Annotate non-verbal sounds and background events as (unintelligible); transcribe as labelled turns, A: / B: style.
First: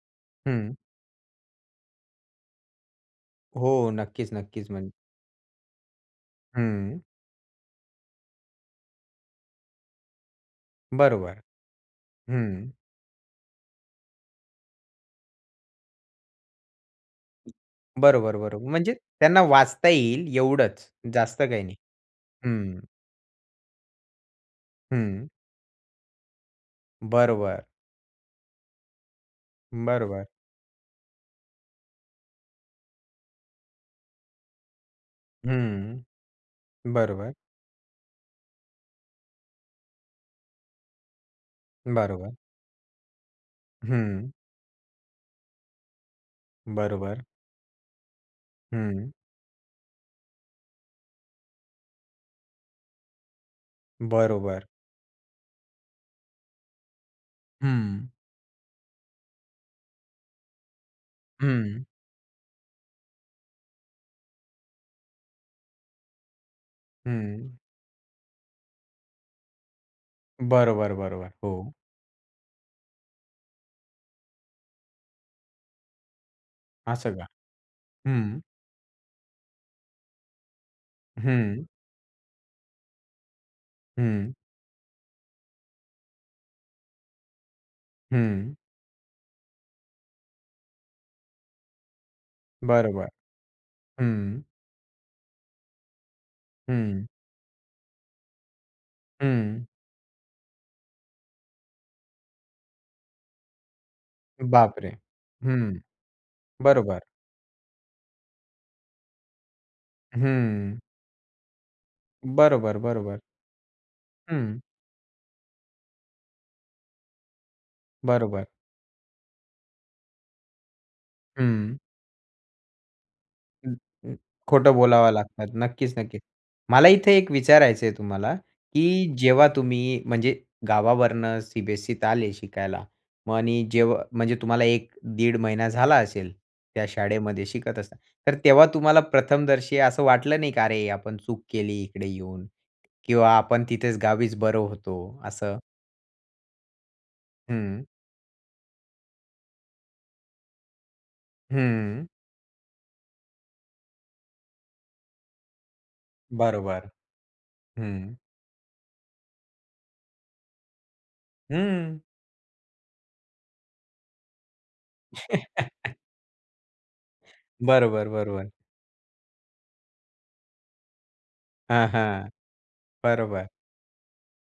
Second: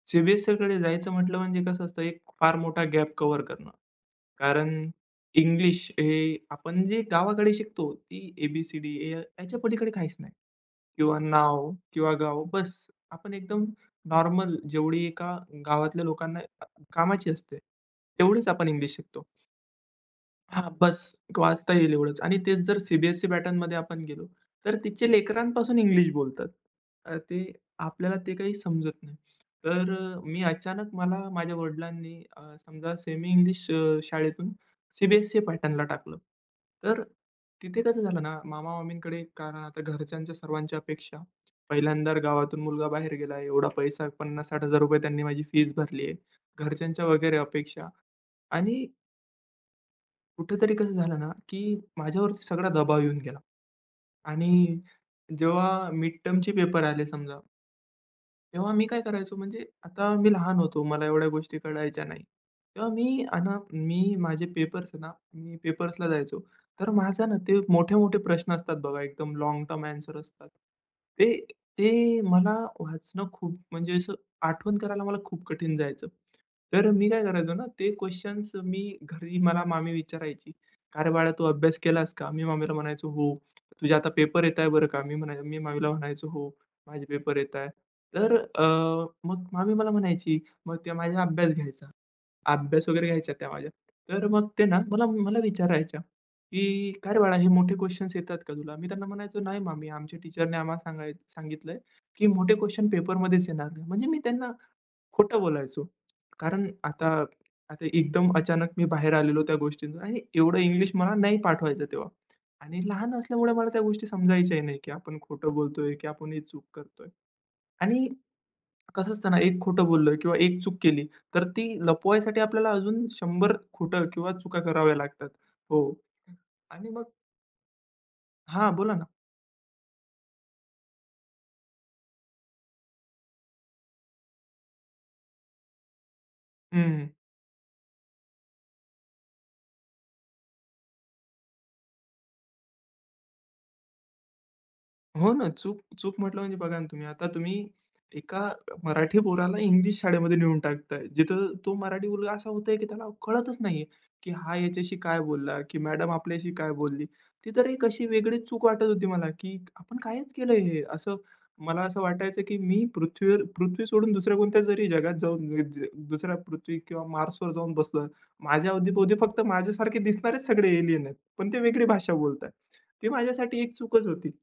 A: हं.
B: सीबीएससीकडे जायचं म्हंटलं म्हणजे कसं असतं एक फार मोठा गॅप कव्हर करणं.
A: हो, नक्कीच, नक्कीच. म्हण
B: कारण इंग्लिश हे आपण
A: हं.
B: जे गावाकडे शिकतो ती ए, बी, सी, डी, या याच्या पलीकडे काहीच नाही. किंवा
A: बरोबर,
B: नाव किंवा गाव
A: हं.
B: बस. आपण एकदम नॉर्मल जेवढी एका गावातल्या लोकांना अ, कामाची असते,
A: बरोबर,
B: तेवढीच आपण
A: बरोबर. म्हणजे
B: इंग्लिश शिकतो.
A: त्यांना वाचता येईल
B: हां,
A: एवढंच,
B: बस.
A: जास्त काही
B: वाचता
A: नाही.
B: येईल एवढंच. आणि तेच जर
A: हं.
B: सीबीएससी पॅटर्नमध्ये आपण गेलो तर तिथे
A: हं.
B: लेकरांपासून इंग्लिश बोलतात. अ, ते
A: बरोबर.
B: आपल्याला ते काही समजत नाही. तर अ,
A: बरोबर.
B: मी अचानक मला माझ्या वडिलांनी अ, समजा सेमी इंग्लिश अ, शाळेतून सीबीएससी पॅटर्नला
A: हं,
B: टाकलं. तर अ,
A: बरोबर.
B: तिथे कसं झालं ना, मामा-मामींकडे कारण आता घरच्यांच्या सर्वांच्या अपेक्षा पहिल्यांदा
A: बरोबर.
B: गावातून मुलगा बाहेर गेला एवढा पैसा
A: हं.
B: ₹50,000-₹60,000 त्यांनी माझी फीस भरली आहे. घरच्यांच्या
A: बरोबर.
B: वगैरे अपेक्षा आणि
A: हं.
B: कुठेतरी कसं झालं ना, की माझ्यावरती सगळा दबाव येऊन गेला
A: बरोबर.
B: आणि जेव्हा मिड टर्मचे पेपर आले समजा
A: हं.
B: तेव्हा मी काय करायचो म्हणजे आता मी लहान होतो मला एवढ्या गोष्टी
A: हं.
B: कळायच्या नाही. तेव्हा मी अन् मी माझे पेपर्स ना, मी पेपर्सला जायचो, तर माझं ना,
A: हं.
B: ते मोठे-मोठे प्रश्न असतात बघा, एकदम लाँग टर्म आंसर असतात.
A: बरोबर, बरोबर.
B: ते
A: हो.
B: ते मला वाचणं खूप म्हणजे असं, आठवण करायला मला खूप कठीण जायचं. तर मी
A: असं
B: काय
A: का?
B: करायचो ना, ते
A: हं.
B: क्वेशन्स मी घरी मला मामी विचारायची, "काय रे बाळा, तू
A: हं.
B: अभ्यास केलास का?" मी मामीला म्हणायचो, "हो." "तुझे आता
A: हं.
B: पेपर येताय बरं का." मी म्हणाय मी मामीला म्हणायचो, "हो माझे पेपर येताय." तर
A: हं.
B: अ, मग मामी मला म्हणायची, मग ते माझ्या अभ्यास घ्यायचा. अभ्यास वगैरे
A: बरोबर,
B: घ्यायचा त्या माझ्या. तर
A: हं.
B: मग ते ना मला मला विचारायच्या, की
A: हं.
B: "काय रे बाळा, हे मोठे क्वेशन्स येतात का तुला?" मी त्यांना म्हणायचो, "नाही
A: हं.
B: म मी आमच्या टीचरने आम्हाला सांगाय सांगितलं की मोठे क्वेशन पेपर मध्येच येणार नाही." म्हणजे मी त्यांना
A: बापरे!
B: खोटं
A: हं,
B: बोलायचो. कारण
A: बरोबर.
B: आता आता एकदम अचानक मी बाहेर आलेलो त्या गोष्टींच आणि एवढं
A: हं.
B: इंग्लिश मला नाही पाठ व्हायचं तेव्हा
A: बरोबर,
B: आणि लहान
A: बरोबर.
B: असल्यामुळे मला त्या गोष्टी
A: हं.
B: समजायच्या नाही, की आपण खोटं बोलतोय की आपण ही चूक करतोय. आणि
A: बरोबर.
B: कसं असतं ना, एक खोटं बोललं किंवा एक चूक केली, तर ती
A: हं.
B: लपवायसाठी आपल्याला अजून 100 खोटं
A: (unintelligible)
B: किंवा चुका
A: खोटं
B: कराव्या
A: बोलावं
B: लागतात.
A: लागतात.
B: हो
A: नक्कीच, नक्कीच. मला
B: आणि मग
A: इथे एक विचारायचं आहे तुम्हाला,
B: हां, बोला ना.
A: की जेव्हा तुम्ही म्हणजे गावावरनं सीबीएससीत आले शिकायला मग आणि जेव म्हणजे तुम्हाला 1-1.5 महिना झाला असेल त्या
B: हं.
A: शाळेमध्ये शिकत असताना. तर तेव्हा तुम्हाला प्रथमदर्शी असं वाटलं नाही का? अरे, आपण चूक केली इकडे येऊन किंवा आपण तिथेच गावीच बरं होतो?
B: हो ना,
A: असं.
B: चूक चूक म्हटलं म्हणजे बघा ना, तुम्ही. आता तुम्ही
A: हं.
B: एका मराठी पोराला इंग्लिश शाळेमध्ये नेऊन टाकताय, जिथं तो
A: हं.
B: मराठी मुलगा असा होतय, की त्याला कळतच नाहीये, की हा ह्याच्याशी काय बोलला की मॅडम आपल्याशी काय
A: बरोबर,
B: बोलली, ती तर एक अशी
A: हं.
B: वेगळी चूक वाटत होती मला, की आपण कायच केलंय हे, असं मला असं
A: हं.
B: वाटायचं, की मी पृथ्वीवर पृथ्वी सोडून दुसऱ्या कोणत्या जरी जगात जाऊन (unintelligible)
A: (chuckles)
B: दुसऱ्या पृथ्वी किंवा मार्सवर जाऊन बसलो.
A: बरोबर, बरोबर.
B: माझ्या अवती-भोवती फक्त माझ्यासारखे दिसणारेच सगळे एलियन आहेत. पण ते वेगळी
A: हां,
B: भाषा
A: हां.
B: बोलतायत. ती
A: बरोबर.
B: माझ्यासाठी एक चूकच होती.